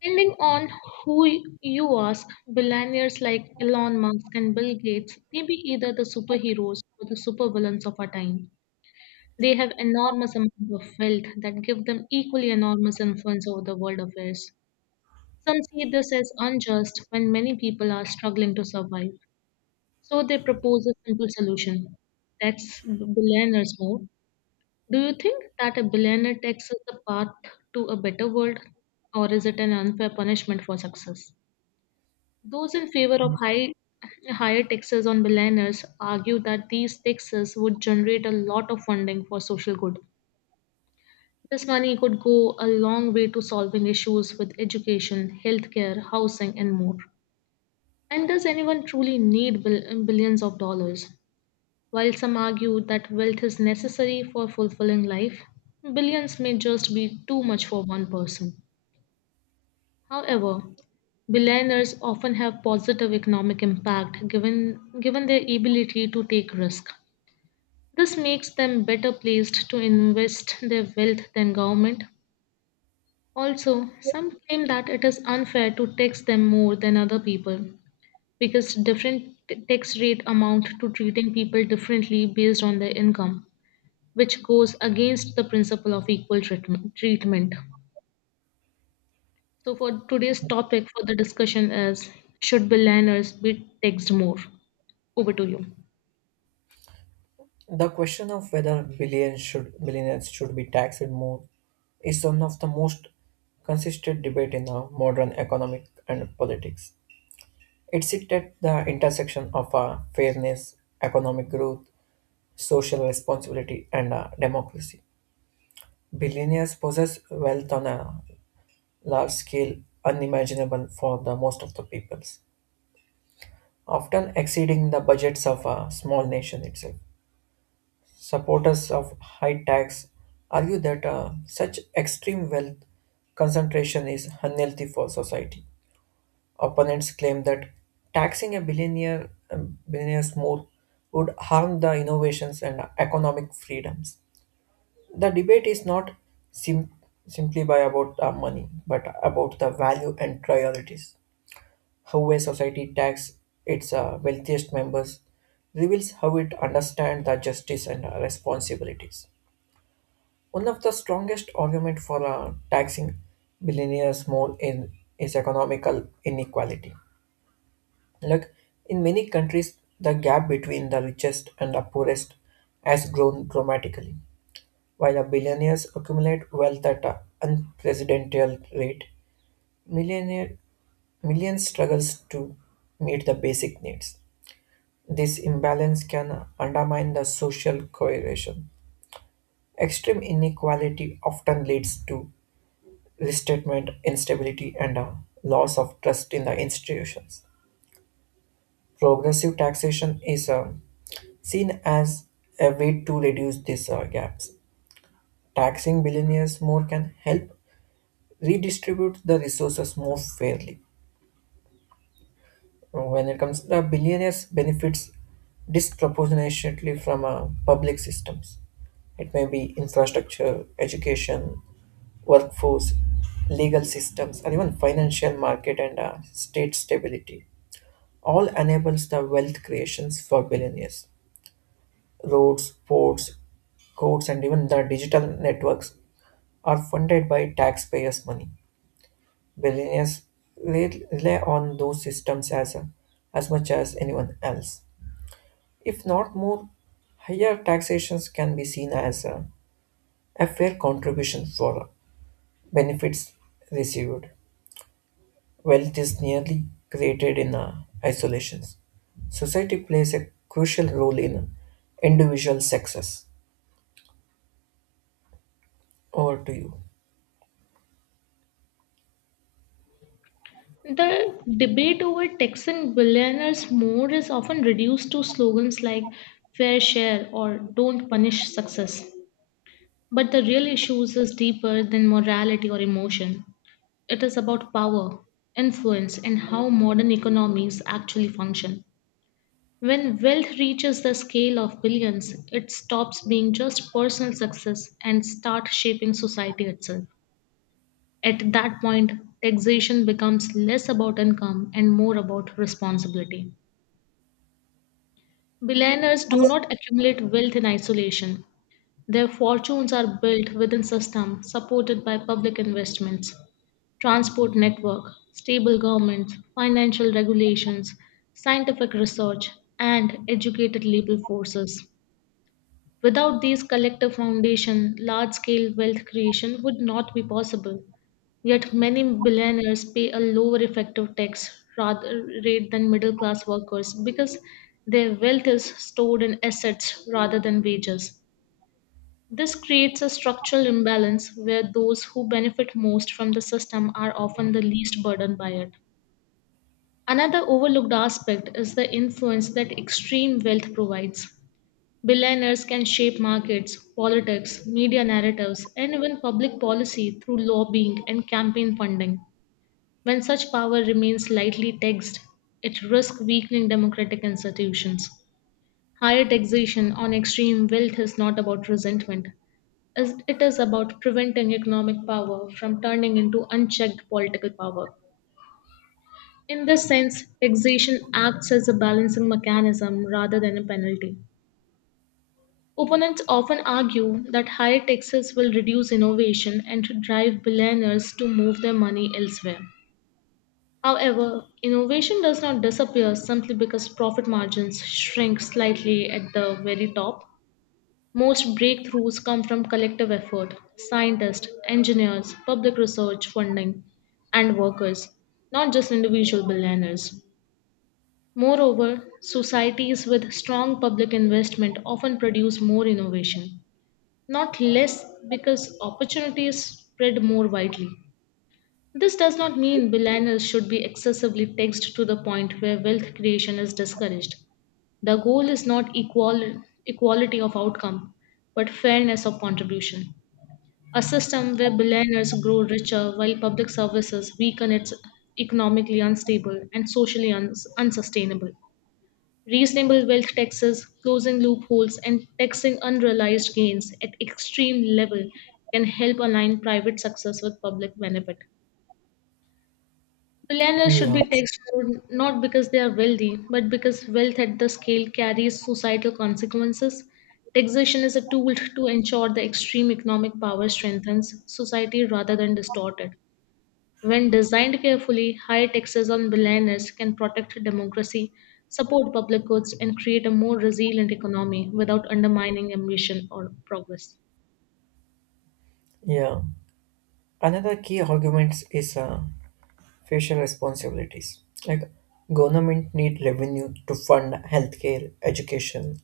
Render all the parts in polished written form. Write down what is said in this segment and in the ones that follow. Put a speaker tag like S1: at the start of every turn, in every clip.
S1: Depending on who you ask, billionaires like Elon Musk and Bill Gates may be either the superheroes or the supervillains of our time. They have enormous amount of wealth that give them equally enormous influence over the world affairs. Some see this as unjust when many people are struggling to survive. So they propose a simple solution. Tax billionaires more. Do you think that a billionaire tax is the path to a better world, or is it an unfair punishment for success? Those in favor of higher taxes on billionaires argue that these taxes would generate a lot of funding for social good. This money could go a long way to solving issues with education, healthcare, housing, and more. And does anyone truly need billions of dollars? While some argue that wealth is necessary for fulfilling life, billions may just be too much for one person. However, billionaires often have positive economic impact given their ability to take risk. This makes them better placed to invest their wealth than government. Also, some claim that it is unfair to tax them more than other people because different tax rate amount to treating people differently based on their income, which goes against the principle of equal treatment. So, for today's topic for the discussion is, should billionaires be taxed more? Over to you.
S2: The question of whether billionaires should be taxed more is one of the most consistent debate in the modern economic and politics. It sits at the intersection of fairness, economic growth, social responsibility, and democracy. Billionaires possess wealth on a large scale unimaginable for the most of the peoples, often exceeding the budgets of a small nation itself. Supporters of high tax argue that such extreme wealth concentration is unhealthy for society. Opponents claim that billionaires more would harm the innovations and economic freedoms. The debate is not sim- simply by about money, but about the value and priorities. How a society tax its wealthiest members reveals how it understands the justice and responsibilities. One of the strongest arguments for taxing billionaires more in is economical inequality. Like in many countries, the gap between the richest and the poorest has grown dramatically. While the billionaires accumulate wealth at an unprecedented rate, millionaire millions struggles to meet the basic needs. This imbalance can undermine the social cohesion. Extreme inequality often leads to restatement instability and a loss of trust in the institutions. Progressive taxation is seen as a way to reduce these gaps. Taxing billionaires more can help redistribute the resources more fairly. When it comes to the billionaires benefits disproportionately from public systems. It may be infrastructure, education, workforce, legal systems, or even financial market and state stability. All enables the wealth creations for billionaires. Roads, ports, courts, and even the digital networks are funded by taxpayers' money. Billionaires rely on those systems as much as anyone else. If not more, higher taxations can be seen as a fair contribution for benefits received. Wealth is nearly created in isolations. Society plays a crucial role in individual success. Over to you.
S1: The debate over taxing billionaires more is often reduced to slogans like fair share or don't punish success. But the real issues is deeper than morality or emotion. It is about power, influence, and how modern economies actually function. When wealth reaches the scale of billions, it stops being just personal success and starts shaping society itself. At that point, taxation becomes less about income and more about responsibility. Billionaires do not accumulate wealth in isolation. Their fortunes are built within systems supported by public investments, transport network, stable governments, financial regulations, scientific research, and educated labor forces. Without these collective foundation, large-scale wealth creation would not be possible. Yet many billionaires pay a lower effective tax rather rate than middle-class workers because their wealth is stored in assets rather than wages. This creates a structural imbalance where those who benefit most from the system are often the least burdened by it. Another overlooked aspect is the influence that extreme wealth provides. Billionaires can shape markets, politics, media narratives, and even public policy through lobbying and campaign funding. When such power remains lightly taxed, it risks weakening democratic institutions. Higher taxation on extreme wealth is not about resentment, as it is about preventing economic power from turning into unchecked political power. In this sense, taxation acts as a balancing mechanism rather than a penalty. Opponents often argue that higher taxes will reduce innovation and drive billionaires to move their money elsewhere. However, innovation does not disappear simply because profit margins shrink slightly at the very top. Most breakthroughs come from collective effort, scientists, engineers, public research funding, and workers, not just individual billionaires. Moreover, societies with strong public investment often produce more innovation, not less, because opportunities spread more widely. This does not mean billionaires should be excessively taxed to the point where wealth creation is discouraged. The goal is not equality of outcome, but fairness of contribution. A system where billionaires grow richer while public services weaken is economically unstable and socially unsustainable. Reasonable wealth taxes, closing loopholes, and taxing unrealized gains at extreme level can help align private success with public benefit. Millionaires should
S2: Yeah,
S1: be taxed more not because they are wealthy, but because wealth at the scale carries societal consequences. Taxation is a tool to ensure the extreme economic power strengthens society rather than distort it. When designed carefully, high taxes on billionaires can protect democracy, support public goods, and create a more resilient economy without undermining ambition or progress.
S2: yeah. Another key argument is facial responsibilities. Like government need revenue to fund healthcare, education,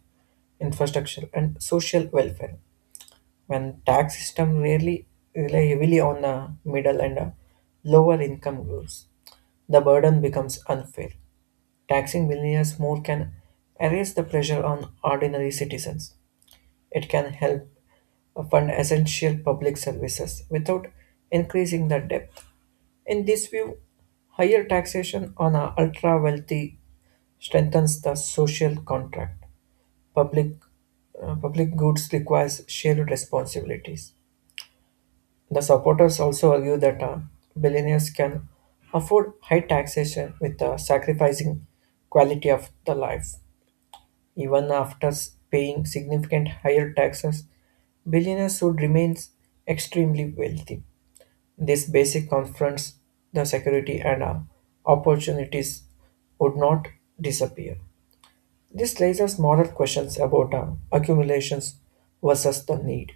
S2: infrastructure, and social welfare. When tax system rarely rely heavily on middle and lower income groups, the burden becomes unfair. Taxing millionaires more can erase the pressure on ordinary citizens. It can help fund essential public services without increasing the debt. In this view, higher taxation on our ultra wealthy strengthens the social contract. Public, public goods requires shared responsibilities. The supporters also argue that billionaires can afford high taxation with sacrificing quality of the life. Even after paying significant higher taxes, billionaires would remain extremely wealthy. This basic confronts the security and opportunities would not disappear. This raises moral questions about accumulations versus the need.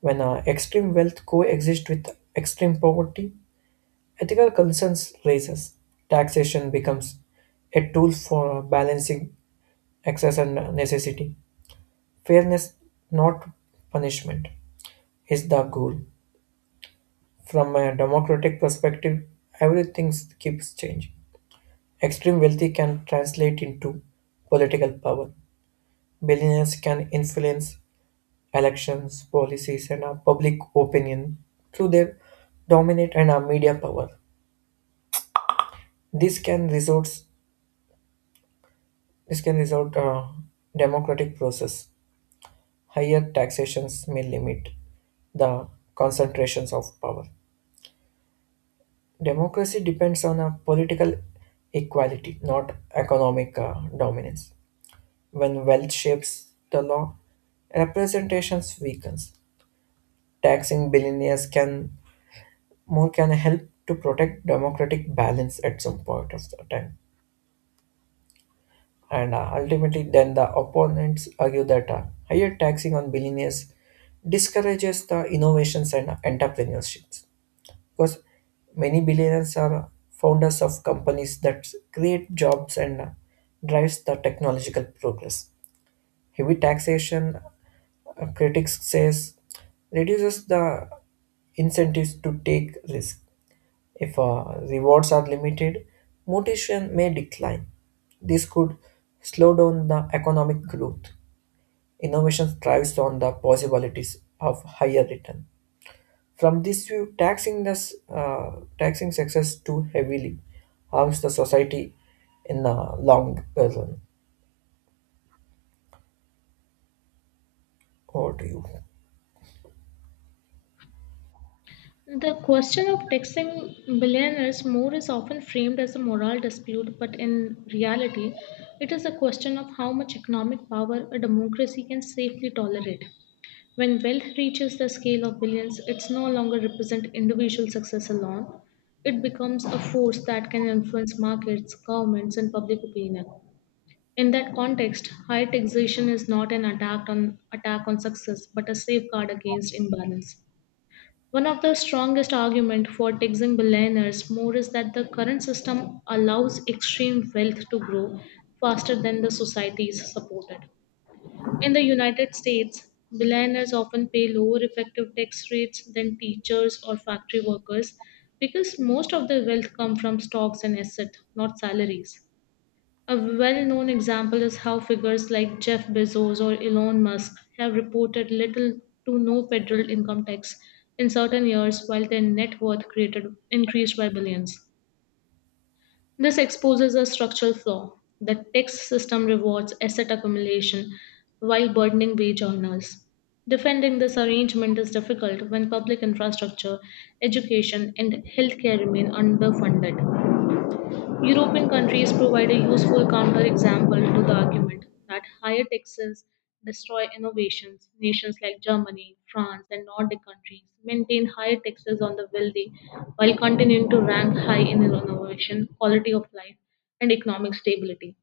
S2: When extreme wealth coexists with extreme poverty, ethical concerns raises. Taxation becomes a tool for balancing excess and necessity. Fairness, not punishment, is the goal. From a democratic perspective, everything keeps changing. Extreme wealthy can translate into political power. Billionaires can influence elections, policies, and our public opinion through their dominant and our media power. This can result this can result democratic process. Higher taxations may limit the concentrations of power. Democracy depends on a political equality, not economic dominance. When wealth shapes the law, representations weakens. Taxing billionaires can more can help to protect democratic balance at some point of the time. And ultimately, then the opponents argue that higher taxing on billionaires discourages the innovations and entrepreneurships. Because many billionaires are founders of companies that create jobs and drives the technological progress. Heavy taxation, critics says, reduces the incentives to take risk. If rewards are limited, motivation may decline. This could slow down the economic growth. Innovation thrives on the possibilities of higher return. From this view, taxing success too heavily harms the society in the long run. Over to you.
S1: The question of taxing billionaires more is often framed as a moral dispute, but in reality, it is a question of how much economic power a democracy can safely tolerate. When wealth reaches the scale of billions, it's no longer represent individual success alone. It becomes a force that can influence markets, governments, and public opinion. In that context, high taxation is not an attack on success, but a safeguard against imbalance. One of the strongest arguments for taxing billionaires more is that the current system allows extreme wealth to grow faster than the society is supported. In the United States, billionaires often pay lower effective tax rates than teachers or factory workers because most of their wealth come from stocks and assets, not salaries. A well-known example is how figures like Jeff Bezos or Elon Musk have reported little to no federal income tax in certain years while their net worth created increased by billions. This exposes a structural flaw. The tax system rewards asset accumulation while burdening wage earners. Defending this arrangement is difficult when public infrastructure, education, and healthcare remain underfunded. European countries provide a useful counterexample to the argument that higher taxes destroy innovations. Nations like Germany, France, and Nordic countries maintain higher taxes on the wealthy while continuing to rank high in innovation, quality of life, and economic stability.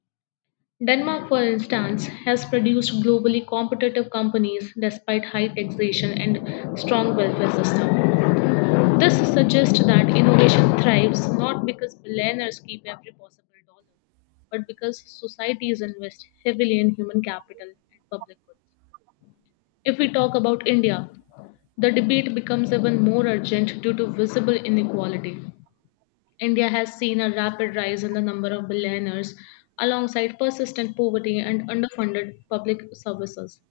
S1: Denmark, for instance, has produced globally competitive companies despite high taxation and strong welfare system. This suggests that innovation thrives not because billionaires keep every possible dollar, but because societies invest heavily in human capital and public goods. If we talk about India, the debate becomes even more urgent due to visible inequality. India has seen a rapid rise in the number of billionaires alongside persistent poverty and underfunded public services.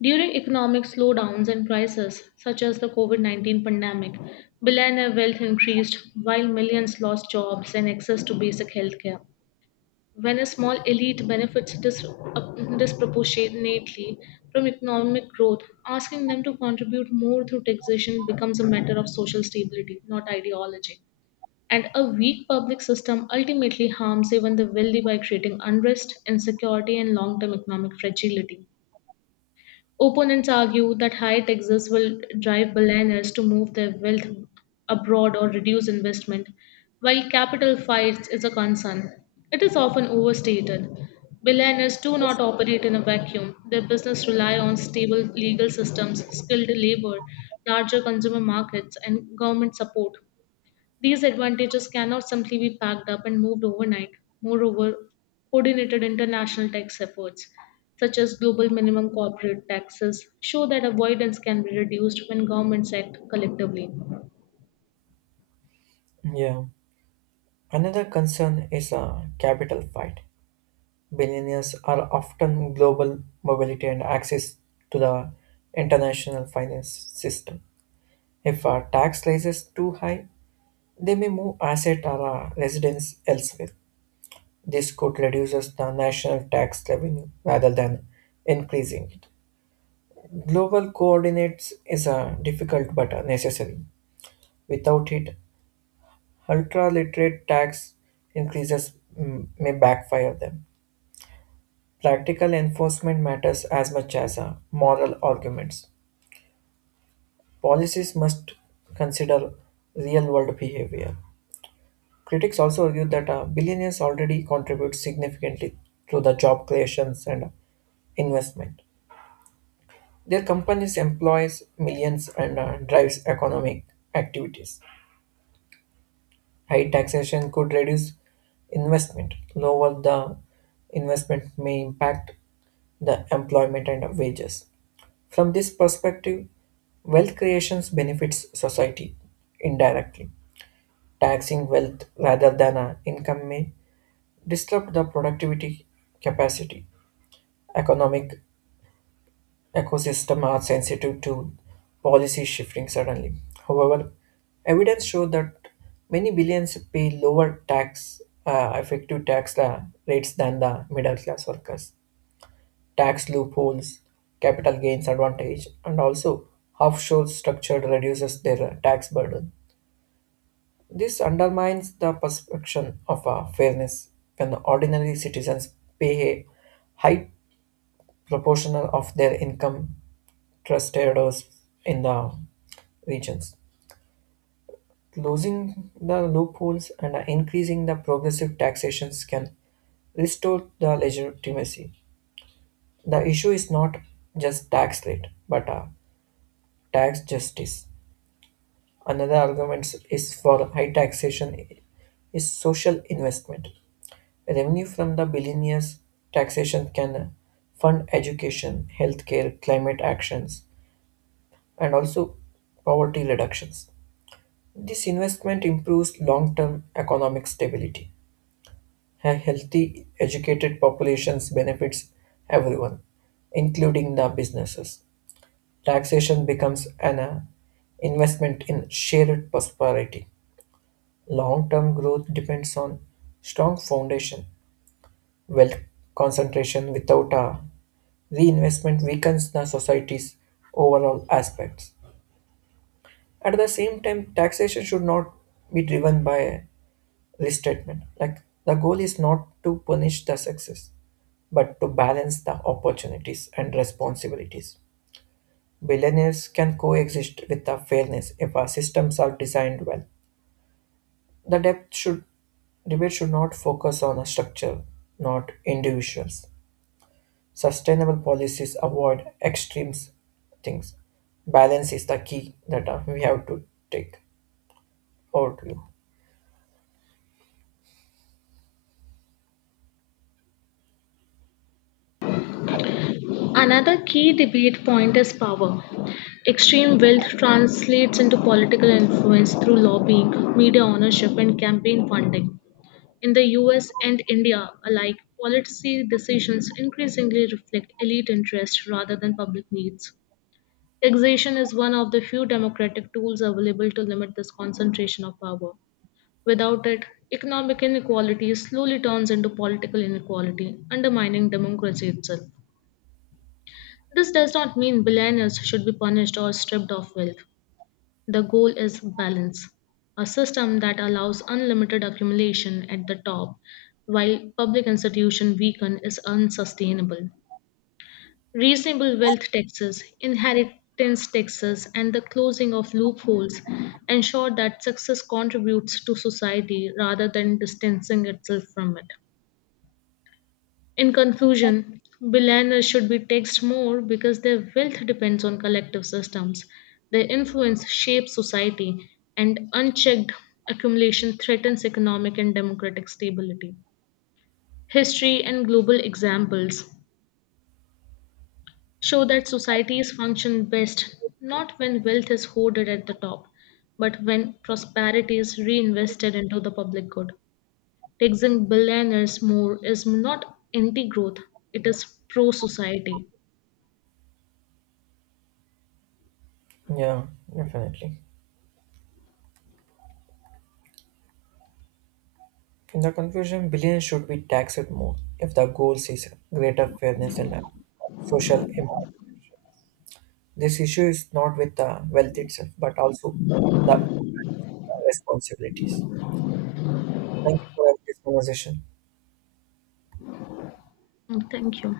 S1: During economic slowdowns and crises, such as the COVID 19 pandemic, billionaire wealth increased while millions lost jobs and access to basic healthcare. When a small elite benefits disproportionately from economic growth, asking them to contribute more through taxation becomes a matter of social stability, not ideology. And a weak public system ultimately harms even the wealthy by creating unrest, insecurity, and long term economic fragility. Opponents argue that higher taxes will drive billionaires to move their wealth abroad or reduce investment, while capital fights is a concern. It is often overstated. Billionaires do not operate in a vacuum. Their business rely on stable legal systems, skilled labor, larger consumer markets, and government support. These advantages cannot simply be packed up and moved overnight. Moreover, coordinated international tax efforts, such as global minimum corporate taxes, show that avoidance can be reduced when governments act collectively.
S2: Yeah. Another concern is a capital fight. Billionaires are often global mobility and access to the international finance system. If a tax rises too high, they may move asset or residence elsewhere. This could reduce the national tax revenue rather than increasing it. Global coordinates is a difficult but a necessary. Without it, ultra-literate tax increases may backfire them. Practical enforcement matters as much as moral arguments. Policies must consider real-world behavior. Critics also argue that billionaires already contribute significantly to the job creations and investment. Their companies employs millions and drives economic activities. High taxation could reduce investment. Lower the investment may impact the employment and wages. From this perspective, wealth creation benefits society indirectly. Taxing wealth rather than income may disrupt the productivity capacity, economic Ecosystems are sensitive to policy shifting suddenly. However, evidence shows that many billions pay effective tax rates than the middle class workers. Tax loopholes, capital gains advantage, and also offshore structure reduces their tax burden. This undermines the perception of fairness when ordinary citizens pay a high proportional of their income trusted us in the regions. Closing the loopholes and increasing the progressive taxations can restore the legitimacy. The issue is not just tax rate, but tax justice. Another argument is for high taxation is social investment. Revenue from the billionaires' taxation can fund education, healthcare, climate actions, and also poverty reductions. This investment improves long term economic stability. A healthy, educated population benefits everyone, including the businesses. Taxation becomes an investment in shared prosperity. Long term growth depends on strong foundation. Wealth concentration without a reinvestment weakens the society's overall aspects. At the same time, taxation should not be driven by list statement. Like the goal is not to punish the success, but to balance the opportunities and responsibilities. Billionaires can coexist with the fairness if our systems are designed well. The depth should debate should not focus on a structure, not individuals. Sustainable policies avoid extremes things. Balance is the key that we have to take. Over to you.
S1: Another key debate point is power. Extreme wealth translates into political influence through lobbying, media ownership, and campaign funding. In the US and India alike, policy decisions increasingly reflect elite interests rather than public needs. Taxation is one of the few democratic tools available to limit this concentration of power. Without it, economic inequality slowly turns into political inequality, undermining democracy itself. This does not mean billionaires should be punished or stripped of wealth. The goal is balance, a system that allows unlimited accumulation at the top while public institutions weaken is unsustainable. Reasonable wealth taxes, inheritance taxes, and the closing of loopholes ensure that success contributes to society rather than distancing itself from it. In conclusion, billionaires should be taxed more because their wealth depends on collective systems. Their influence shapes society, and unchecked accumulation threatens economic and democratic stability. History and global examples show that societies function best not when wealth is hoarded at the top, but when prosperity is reinvested into the public good. Taxing billionaires more is not anti growth, it is pro society.
S2: Yeah, definitely. In the conclusion, billions should be taxed more if the goal is greater fairness and social impact. This issue is not with the wealth itself, but also the responsibilities. Thank you for this conversation.
S1: Thank you.